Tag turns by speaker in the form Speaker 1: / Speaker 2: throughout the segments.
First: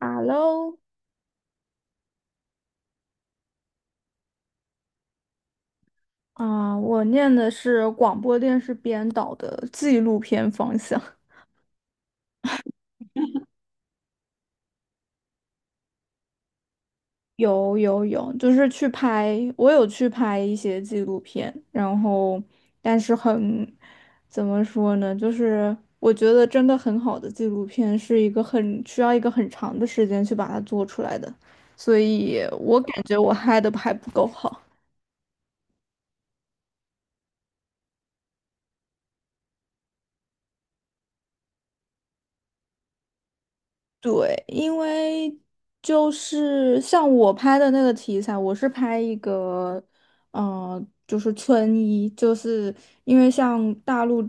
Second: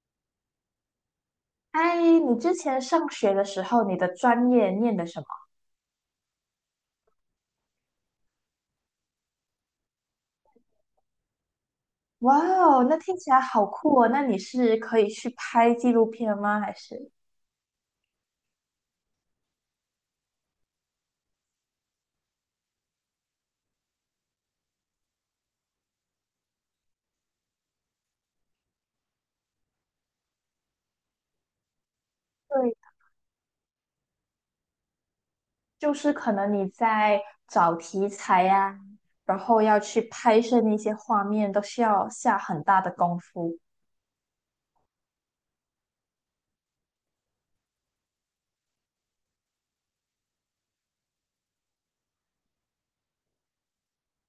Speaker 1: Hello，
Speaker 2: 哎，你之前上学的时候，你的专业念的什么？
Speaker 1: 啊，我念的是广播电视编导的纪录片方向。
Speaker 2: 哇哦，那听起来好酷哦！那你是可以去拍纪录片吗？还是？
Speaker 1: 有有有，就是去拍，我有去拍一些纪录片，然后但是很，怎么说呢？就是我觉得真的很好的纪录片是一个很需要一个很长的时间去把它做出来的，所以
Speaker 2: 对，
Speaker 1: 我感觉我拍的还不够好。
Speaker 2: 就是可能你在找题材呀、然后要去拍摄那些画面，都需要下很大的功夫。
Speaker 1: 对，因为就是像我拍的那个题材，我是拍一个，嗯，就是村医，就是因为像大陆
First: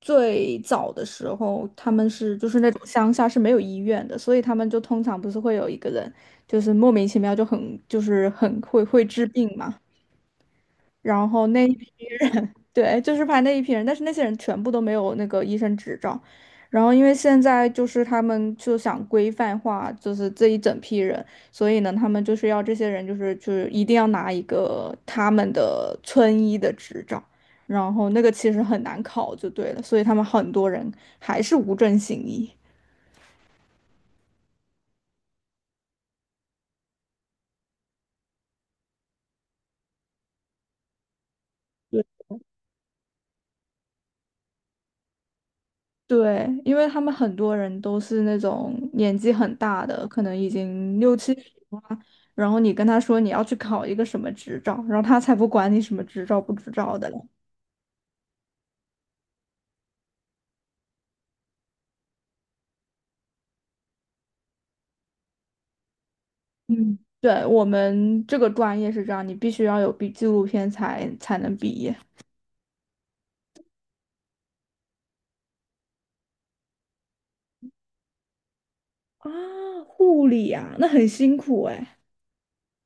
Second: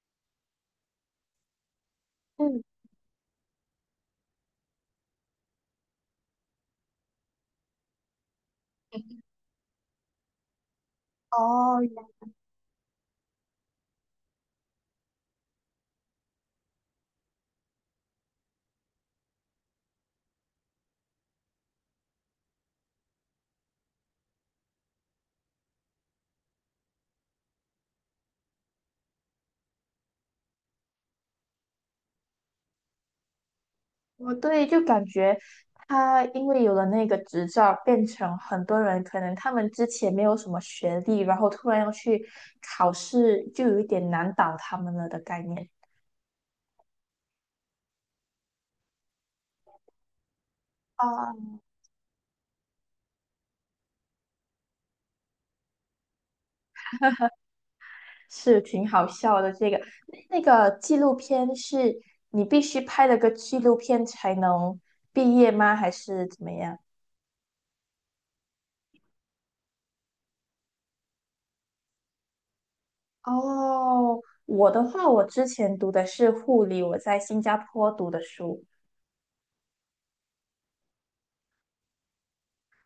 Speaker 1: 最早的时候，他们就是
Speaker 2: 嗯。
Speaker 1: 那种乡下是没有医院的，所以他们就通常不是会有一个人，就是莫名其妙就很就是很会治病嘛，然后那。
Speaker 2: 哦，
Speaker 1: 对，就是拍那一批人，但是那些人全部都没有那个医生执照。然后因为现在就是他们就想规范化，就是这一整批人，所以呢，他们就是要这些人就是一定要拿一个他们的村医的执照，然后那个其实很难考就对了，所以他们很多人还是无证行医。
Speaker 2: 哦，对，就感觉他因为有了那个执照，变成很多人可能他们之前没有什么学历，然后突然要去考试，就有一点难倒他们了的概念。
Speaker 1: 对，因为他们很多人都是那种年纪很大的，可能已经六
Speaker 2: 啊，
Speaker 1: 七十了啊，然后你跟他说你要去考一个什么执照，然后他才不管你什么执照不执照的嘞。
Speaker 2: 是挺好笑的。这个那个纪录片是你必须拍了个纪录片才能毕业吗？还是怎么样？
Speaker 1: 嗯，对，我们这个专业是这样，你必须要有毕纪录片才能毕业。
Speaker 2: 哦，我的话，我之前读的是护理，我在新加坡读的书。
Speaker 1: 啊，护理啊，那很辛苦哎。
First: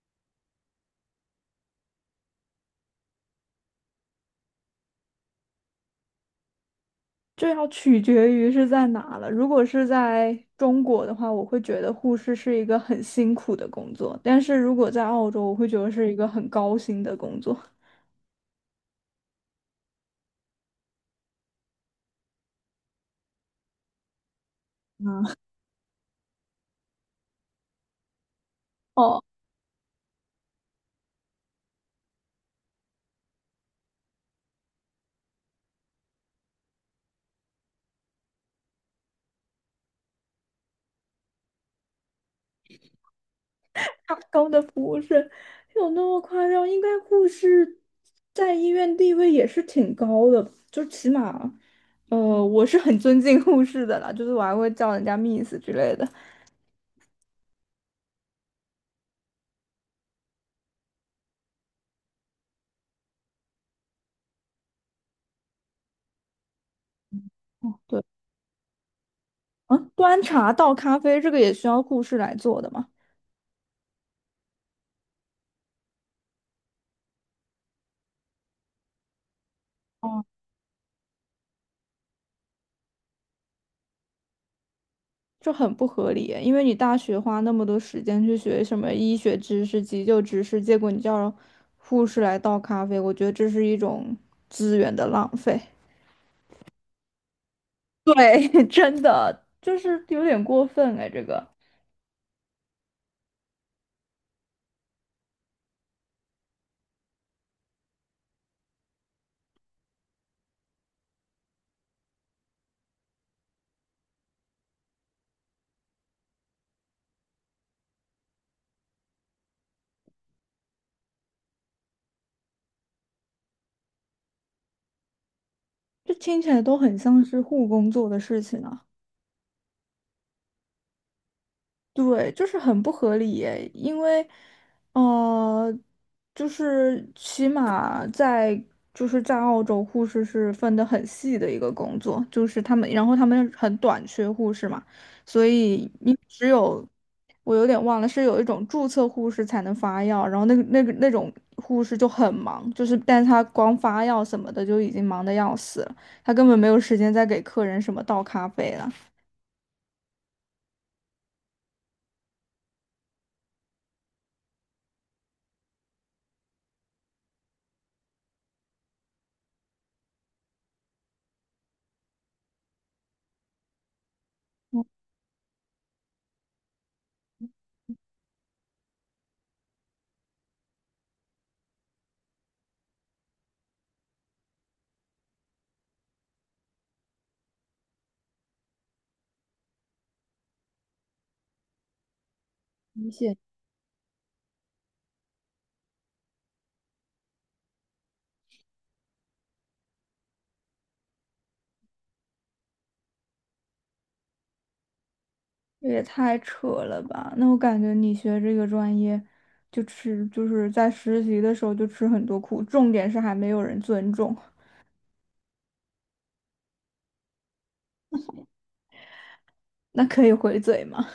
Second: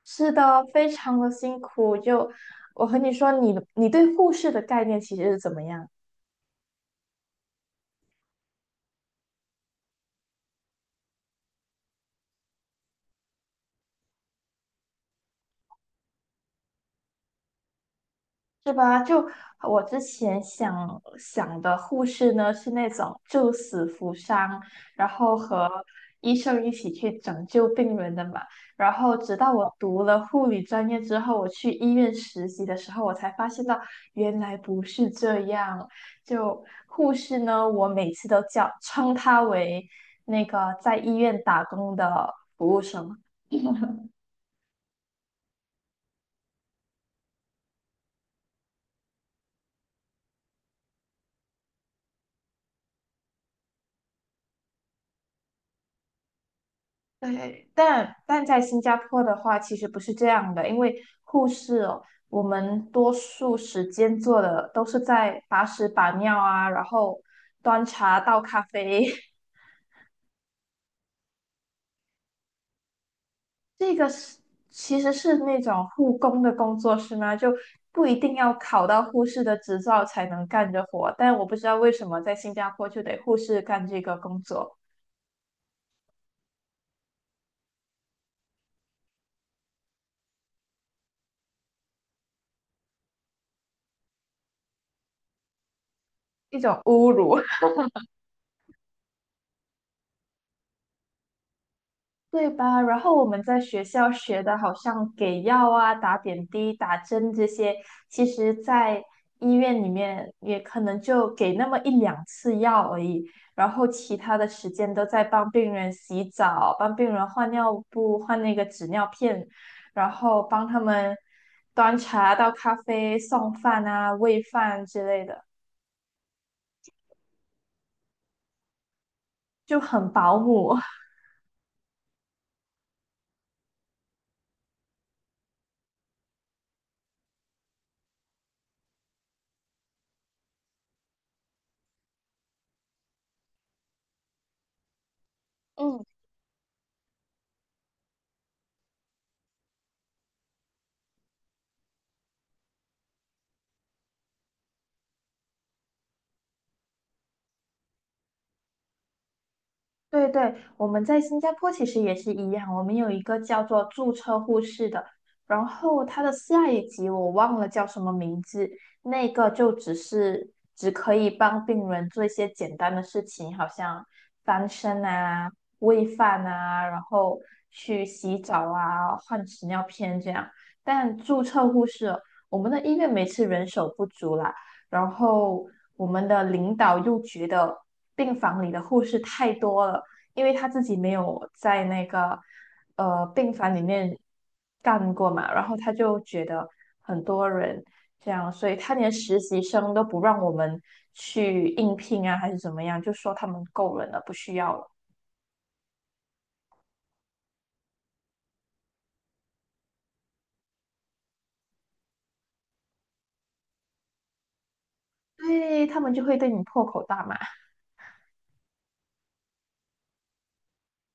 Speaker 2: 是的，非常的辛苦。就我和你说你对护士的概念其实是怎么样，
Speaker 1: 这要取决于是在哪了。如果是在中国的话，我会觉得护士是一个很辛苦的工作；但是如果在澳洲，我会觉得是一个很高薪的工作。
Speaker 2: 是吧？就我之前想的护士呢，是那种救死扶伤，然后和医生一起去拯救病人的嘛。然后
Speaker 1: 哦，
Speaker 2: 直到我读了护理专业之后，我去医院实习的时候，我才发现到原来不是这样。就护士呢，我每次都叫称她为那个在医院打工的。
Speaker 1: 他高的服务是有那么夸张？应该护士在医院地位也是挺高的，就起码，我是很尊敬护士的啦，就是我还会叫人家 Miss 之类的。
Speaker 2: 对，但在新加坡的话，其实不是这样的，因为护士哦，我们多数时间做的都是在把屎把尿啊，然后
Speaker 1: 哦，
Speaker 2: 端
Speaker 1: 对，
Speaker 2: 茶倒咖啡。
Speaker 1: 嗯，端茶倒咖啡这个也需要护士来做的嘛？
Speaker 2: 这个是其实是那种护工的工作是吗？就不一定要考到护士的执照
Speaker 1: 哦。
Speaker 2: 才能干这活，但我不知道为什么在新加坡就得护士干这个工作，
Speaker 1: 这很不合理，因为你大学花那么多时间去学什么医学知识、急救知识，结果你叫护士来倒咖啡，我觉得这是一种资源的浪费。
Speaker 2: 一种侮辱。
Speaker 1: 对，真的就是有点过分哎，这个
Speaker 2: 对吧？然后我们在学校学的，好像给药啊、打点滴、打针这些，其实在医院里面也可能就给那么一两次药而已，然后其他的时间都在帮病人洗澡、帮病人换尿布、换那个纸尿片，然后帮他们端茶倒咖啡、送饭啊、喂饭之类的，
Speaker 1: 这听起来都很像是护工做的事情啊。
Speaker 2: 就很保姆。
Speaker 1: 对，就是很不合理耶，因为，呃，就是起码在就是在澳洲，护士是分得很细的一个工作，就是他们，然后他们很短缺护士嘛，所以
Speaker 2: 嗯。
Speaker 1: 你只有我有点忘了，是有一种注册护士才能发药，然后那种护士就很忙，就是但他光发药什么的就已经忙得要死了，他根本没有时间再给客人什么倒咖啡了。
Speaker 2: 对对，我们在新加坡其实也是一样，我们有一个叫做注册护士的，然后它的下一级我忘了叫什么名字，那个就只是只可以帮病人做一些简单的事情，好像翻身啊、喂饭啊，然后去洗澡啊、换纸尿片这样。但注册护士哦我们的医院每次人手不足啦，然后我们的领导又觉得病房里的护士太多了，因为他自己没有在那个
Speaker 1: 明显
Speaker 2: 病房里面干过嘛，然后他就觉得很多人这样，所以他连实习生都不让我们去应聘啊，还是怎么样，就说他们够人了，不需要了。
Speaker 1: 这也太扯了吧！那我感觉你学这个专业，就吃就是在实习的时候就吃很多苦，重点是还没有人尊重，
Speaker 2: 对，他们就会对你破口大骂，
Speaker 1: 那可以回嘴吗？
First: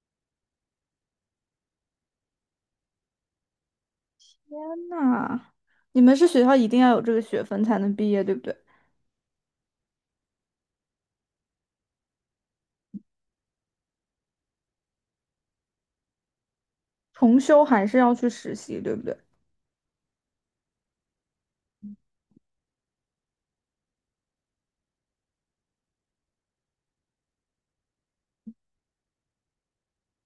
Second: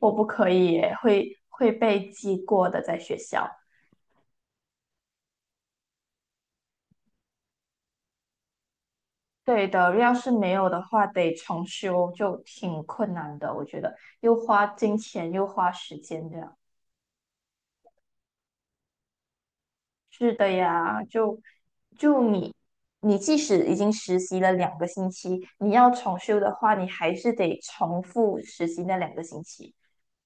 Speaker 2: 我不可以耶会被记过的，在学校。
Speaker 1: 那你们是学校一定要有这个学分才能毕业，对不对？
Speaker 2: 对的，要是没有的话，得重修就挺困难的，我觉得又花金钱又花时间这样。
Speaker 1: 重修还是要去实习，对不对？
Speaker 2: 是的呀，就你即使已经实习了两个星期，你要重修的话，你还是得重复实习那两个星期，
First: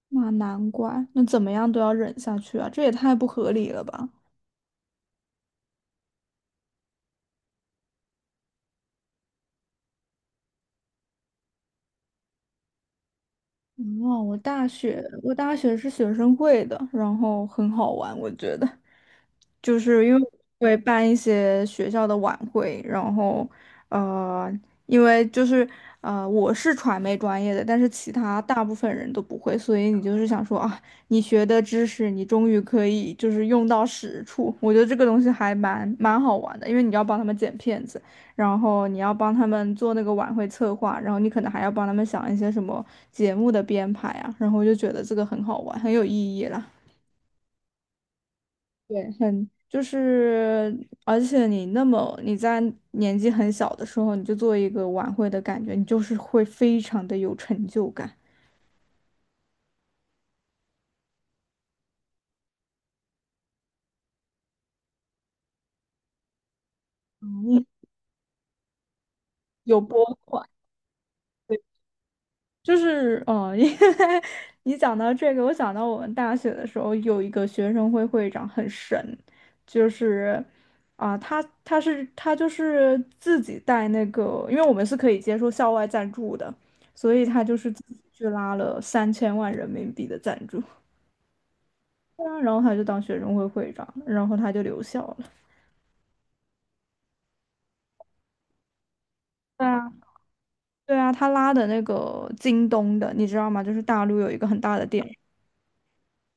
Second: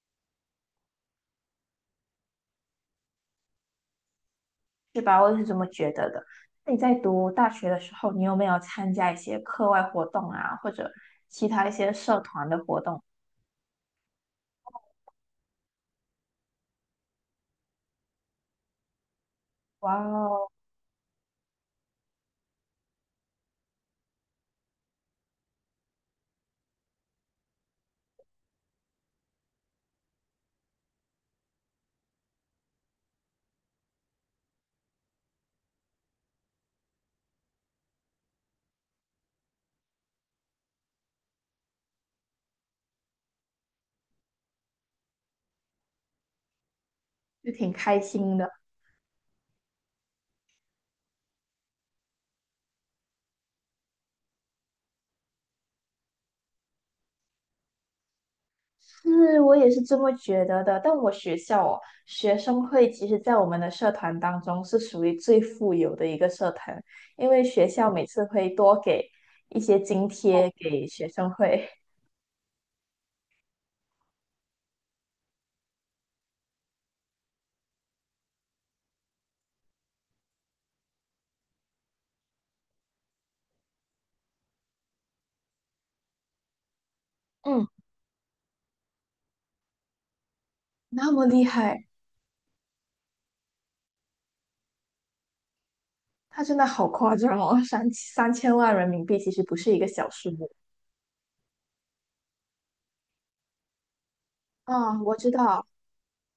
Speaker 1: 那难怪，那怎么样都要忍下去啊，这也太不合理了吧！
Speaker 2: 是吧？我是这么觉得的。那你在读大学的时候，你有没有参加一些课外活动啊，或者其他一些社团的活动？
Speaker 1: 哦，我大学是学生会的，然后很好玩，我觉得。就
Speaker 2: 哇
Speaker 1: 是因为
Speaker 2: 哦，
Speaker 1: 我会办一些学校的晚会，然后呃，因为就是我是传媒专业的，但是其他大部分人都不会，所以你就是想说啊，你学的知识你终于可以就是用到实处，我觉得这个东西还蛮好玩的，因为你要帮他们剪片子，然后你要帮他们做那个晚会策划，然后你可能还要帮他们想一些什么节目的编排啊，然后我就觉得这个很好玩，很有意义啦。
Speaker 2: 就挺开心的。
Speaker 1: 对，很就是，而且你那么你在年纪很小的时候，你就做一个晚会的感觉，你就是会非常的有成就感，
Speaker 2: 是我也是这么觉得的，但我学校哦，学生会其实在我们的社团当中是属于最富有的一个社团，因为
Speaker 1: 嗯，
Speaker 2: 学校每次会多给一些
Speaker 1: 有
Speaker 2: 津
Speaker 1: 拨款。
Speaker 2: 贴给学生
Speaker 1: 对，
Speaker 2: 会。
Speaker 1: 就是哦，因为 你讲到这个，我想到我们大学的时候有一个学生会会长很神，就是啊、他就是自己带那个，因为我们是可以接受校外赞助的，所以他就
Speaker 2: 嗯，
Speaker 1: 是自己去拉了3000万人民币的赞助。
Speaker 2: 那么厉害，
Speaker 1: 对啊，然后他就当学生会会长，然后他就留校了。
Speaker 2: 他真的好夸张哦，三千万人民币其实不
Speaker 1: 对
Speaker 2: 是一
Speaker 1: 啊，
Speaker 2: 个小数目。
Speaker 1: 对啊，他拉的那个京东的，你知道吗？就是大陆有一个很大的
Speaker 2: 嗯，
Speaker 1: 店，
Speaker 2: 我知道，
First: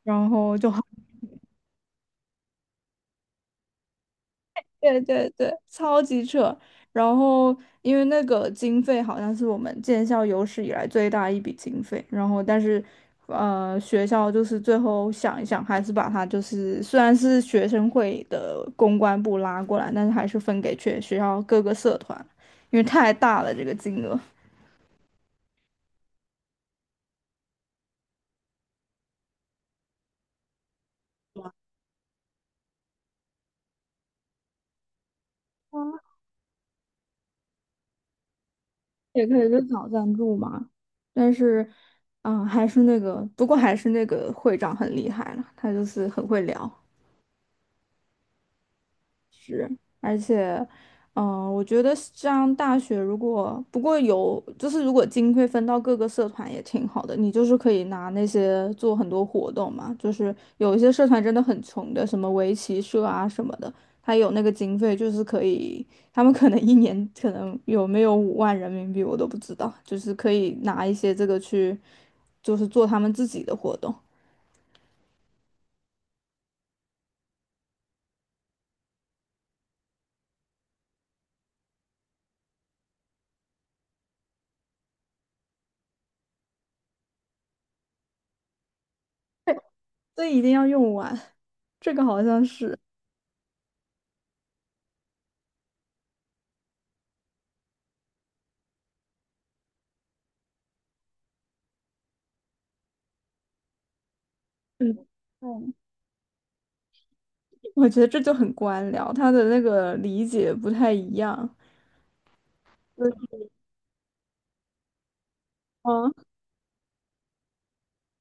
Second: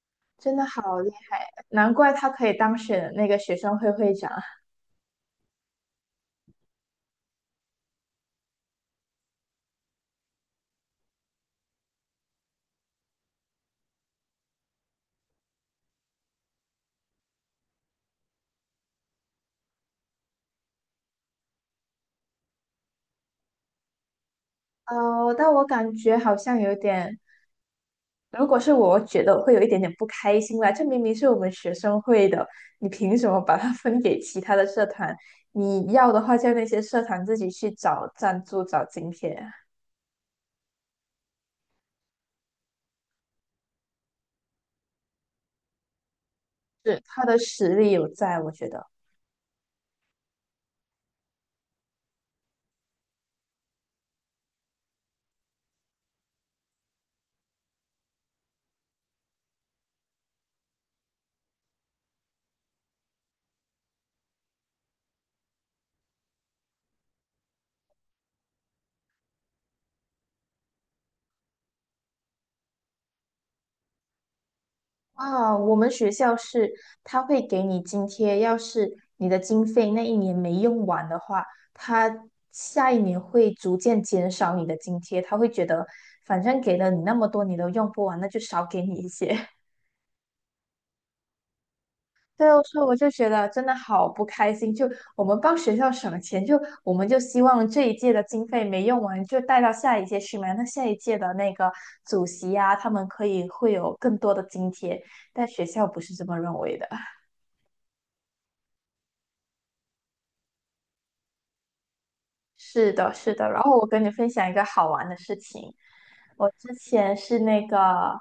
Speaker 1: 然
Speaker 2: 真
Speaker 1: 后
Speaker 2: 的
Speaker 1: 就很，
Speaker 2: 好厉害，难怪他可以当选那个学生会会长。
Speaker 1: 对对对，超级扯。然后因为那个经费好像是我们建校有史以来最大一笔经费，然后但是，学校就是最后想一想，还是把它就是虽然是学生会的公关部拉过来，但是还是分给全学校各个社团，因为太大了这个金额。
Speaker 2: 哦，但我感觉好像有点。如果是我，我觉得我会有一点点不开心啦。这明明是我们学生会的，你凭什么把它分给其他的社团？你要的话，叫那些社团自己去找赞助、找津
Speaker 1: 也可
Speaker 2: 贴。
Speaker 1: 以去找赞助嘛。但是，嗯，还是那个，不过还是那个会长很厉害了，他就是很会聊。
Speaker 2: 是，他的实力有在，我觉得。
Speaker 1: 值而且，我觉得上大学如果不过有，就是如果经费分到各个社团也挺好的，你就是可以拿那些做很多活动嘛。就是有一些社团真的很穷的，什么围棋社啊什么的，他有那个经费，就是可以，他们可能一年可能有没有5万人民币我都不知道，就是可以拿一些这个去，就是做他们自己的活动，
Speaker 2: 啊，我们学校是他会给你津贴，要是你的经费那一年没用完的话，他下一年会逐渐减少你的津贴，他会觉得反正给了你那么多，你都用不完，那就少给你一些。
Speaker 1: 所以一定要用完，这个好像
Speaker 2: 对，
Speaker 1: 是。
Speaker 2: 所以我就觉得真的好不开心。就我们帮学校省钱，就我们就希望这一届的经费没用完，就带到下一届去嘛。那下一届的那个主席啊，他们可以会有更多的津贴，
Speaker 1: 嗯。
Speaker 2: 但学校不是这么认为的。
Speaker 1: 我觉得这就很官僚，他的那个理解不太一样。
Speaker 2: 是的，
Speaker 1: 嗯，
Speaker 2: 是的。然后我跟你分享一个好玩的事情，
Speaker 1: 哦，
Speaker 2: 我之前是那个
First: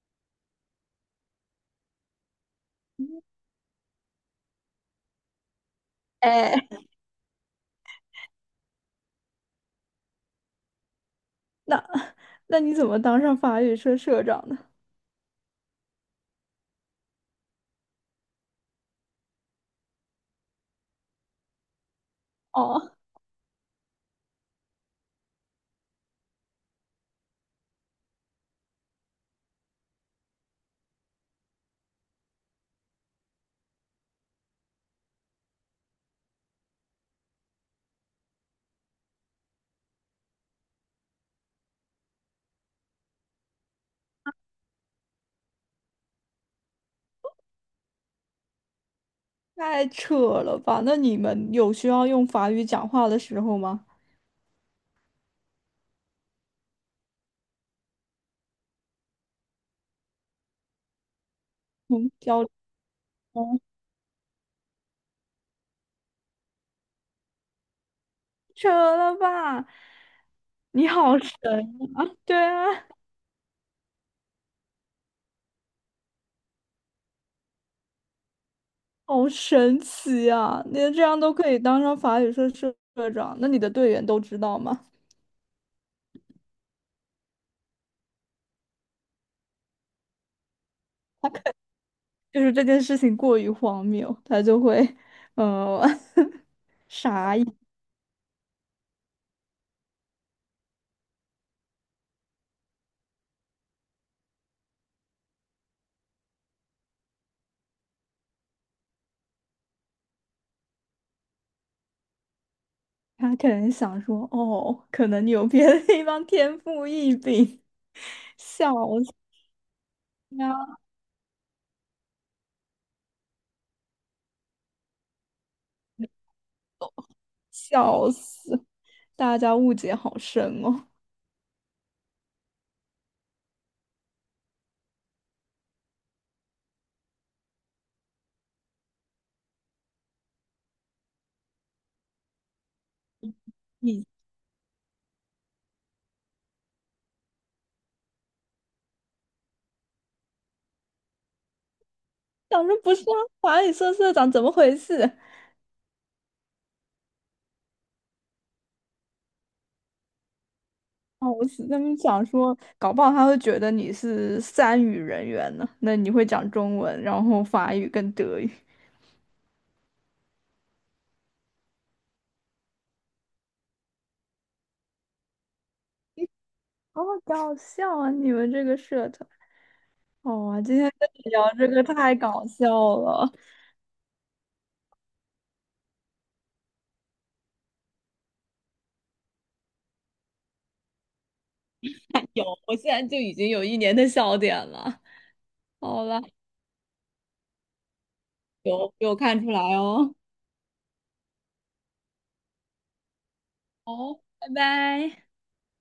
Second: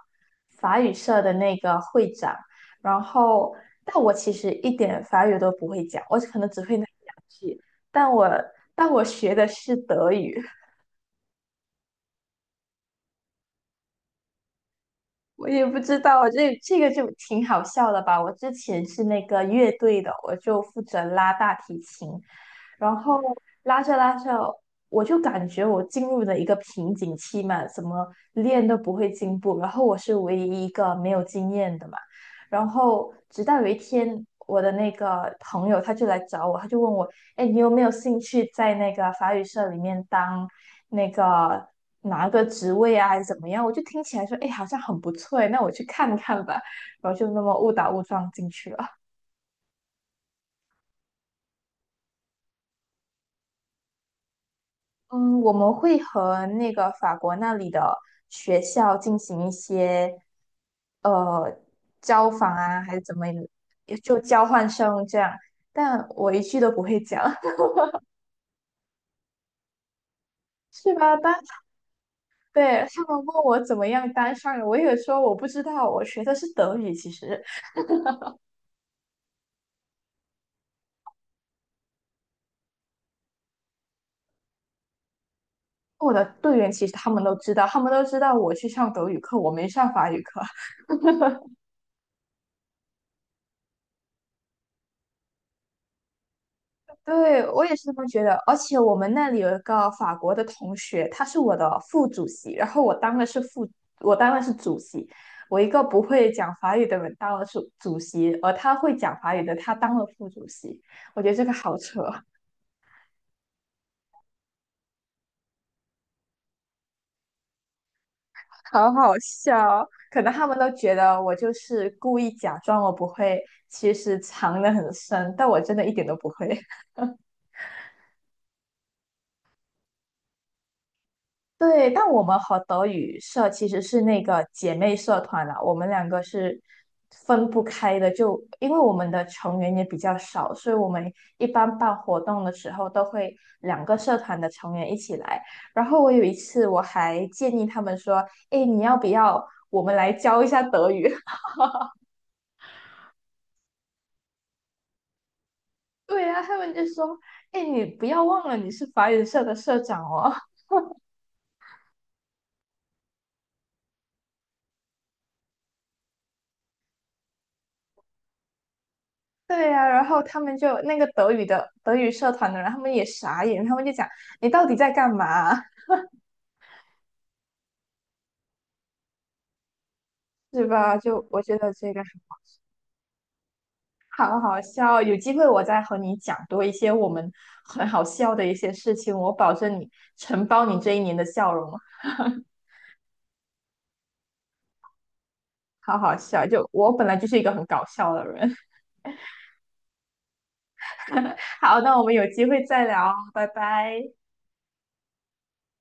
Speaker 2: 法语社的那个会长，然后但我其实一点法语都不会讲，我可能
Speaker 1: 哎，
Speaker 2: 只会那一两句，但我但我学的是德语，
Speaker 1: 那那你怎么当上法语社社长的？
Speaker 2: 我也不知道，这个就挺好笑的吧。我之前是那个乐队的，我就负责拉大提琴，
Speaker 1: 哦，
Speaker 2: 然后拉着拉着，我就感觉我进入了一个瓶颈期嘛，怎么练都不会进步。然后我是唯一一个没有经验的嘛。然后直到有一天，我的那个朋友他就来找我，他就问我，哎，你有没有兴趣在那个法语社里面当那个拿个职位啊，还是怎么样？我就听起来说，哎，好像很不错诶，那我去看看吧。然后就那么误打误撞进去了。
Speaker 1: 太扯了吧！那你们有需要用法语讲话的时候吗？
Speaker 2: 嗯，我们会和那个法国那里的学校进行一些呃
Speaker 1: 嗯，
Speaker 2: 交
Speaker 1: 交流
Speaker 2: 访啊，还是怎么，
Speaker 1: 吗
Speaker 2: 也就交换生这样。但我一句都不会讲。
Speaker 1: 扯了吧！你
Speaker 2: 是吧？
Speaker 1: 好神，
Speaker 2: 当
Speaker 1: 对啊，
Speaker 2: 对他们问我怎么样当上的，我也说我不知道，我学的是德语。其实
Speaker 1: 好神奇啊！你这样都可以当上法语社社长，那你的队员都知道吗？
Speaker 2: 我的队员其实他们都知道，他们都知道我去上德语课，我没上法语课。
Speaker 1: 就是这件事情过于荒谬，他就会，呃，傻。
Speaker 2: 对，我也是这么觉得，而且我们那里有一个法国的同学，他是我的副主席，然后我当的是副，我当的是主席，我一个不会讲法语的人当了主席，而他会讲法语的他当了副主席，我觉得这个好扯。
Speaker 1: 他可能想说，哦，可能你有别的地方天赋异禀，笑
Speaker 2: 好
Speaker 1: 死
Speaker 2: 好笑哦，可能他们都
Speaker 1: 啊！
Speaker 2: 觉得我就是故意假装我不会，其实藏得很深，但我真的一点都不会。
Speaker 1: 笑死！大家误解好深哦。
Speaker 2: 对，但我们和德语社其实是那个姐妹社团啦，我们两个是分不开的，就因为我们的成员也比较少，所以我们一般办活动的时候都会两个
Speaker 1: 你
Speaker 2: 社团的成员一起来。然后我有一次我还建议他们说：“诶，你要不要我们来教一下德语？”
Speaker 1: 想说不是啊，法语社社长怎么回事？
Speaker 2: 对啊，他们就说：“诶，你不要忘了你是法语社的社长哦。”
Speaker 1: 哦，我是他们想说，搞不好他会觉得你是三语人员呢。那你会讲中文，然后法语跟德语，
Speaker 2: 对呀、然后他们就那个德语的德语社团的人，他们也傻眼，他们就讲你到底在干嘛。
Speaker 1: 好搞笑啊！你们这个社团，哦，
Speaker 2: 是
Speaker 1: 今天
Speaker 2: 吧？
Speaker 1: 跟
Speaker 2: 就
Speaker 1: 你
Speaker 2: 我
Speaker 1: 聊
Speaker 2: 觉
Speaker 1: 这
Speaker 2: 得
Speaker 1: 个
Speaker 2: 这个
Speaker 1: 太搞笑了，
Speaker 2: 好好笑，有机会我再和你讲多一些我们很好笑的一些事情，我保证你承包你这一年的笑容，
Speaker 1: 有，我现在就已经有一年的笑点了。
Speaker 2: 好
Speaker 1: 好
Speaker 2: 好
Speaker 1: 了，
Speaker 2: 笑。就我本来就是一个很搞笑的人。
Speaker 1: 有看出来哦。
Speaker 2: 好，那我们有机会再聊哦，拜拜。
Speaker 1: 好，拜拜。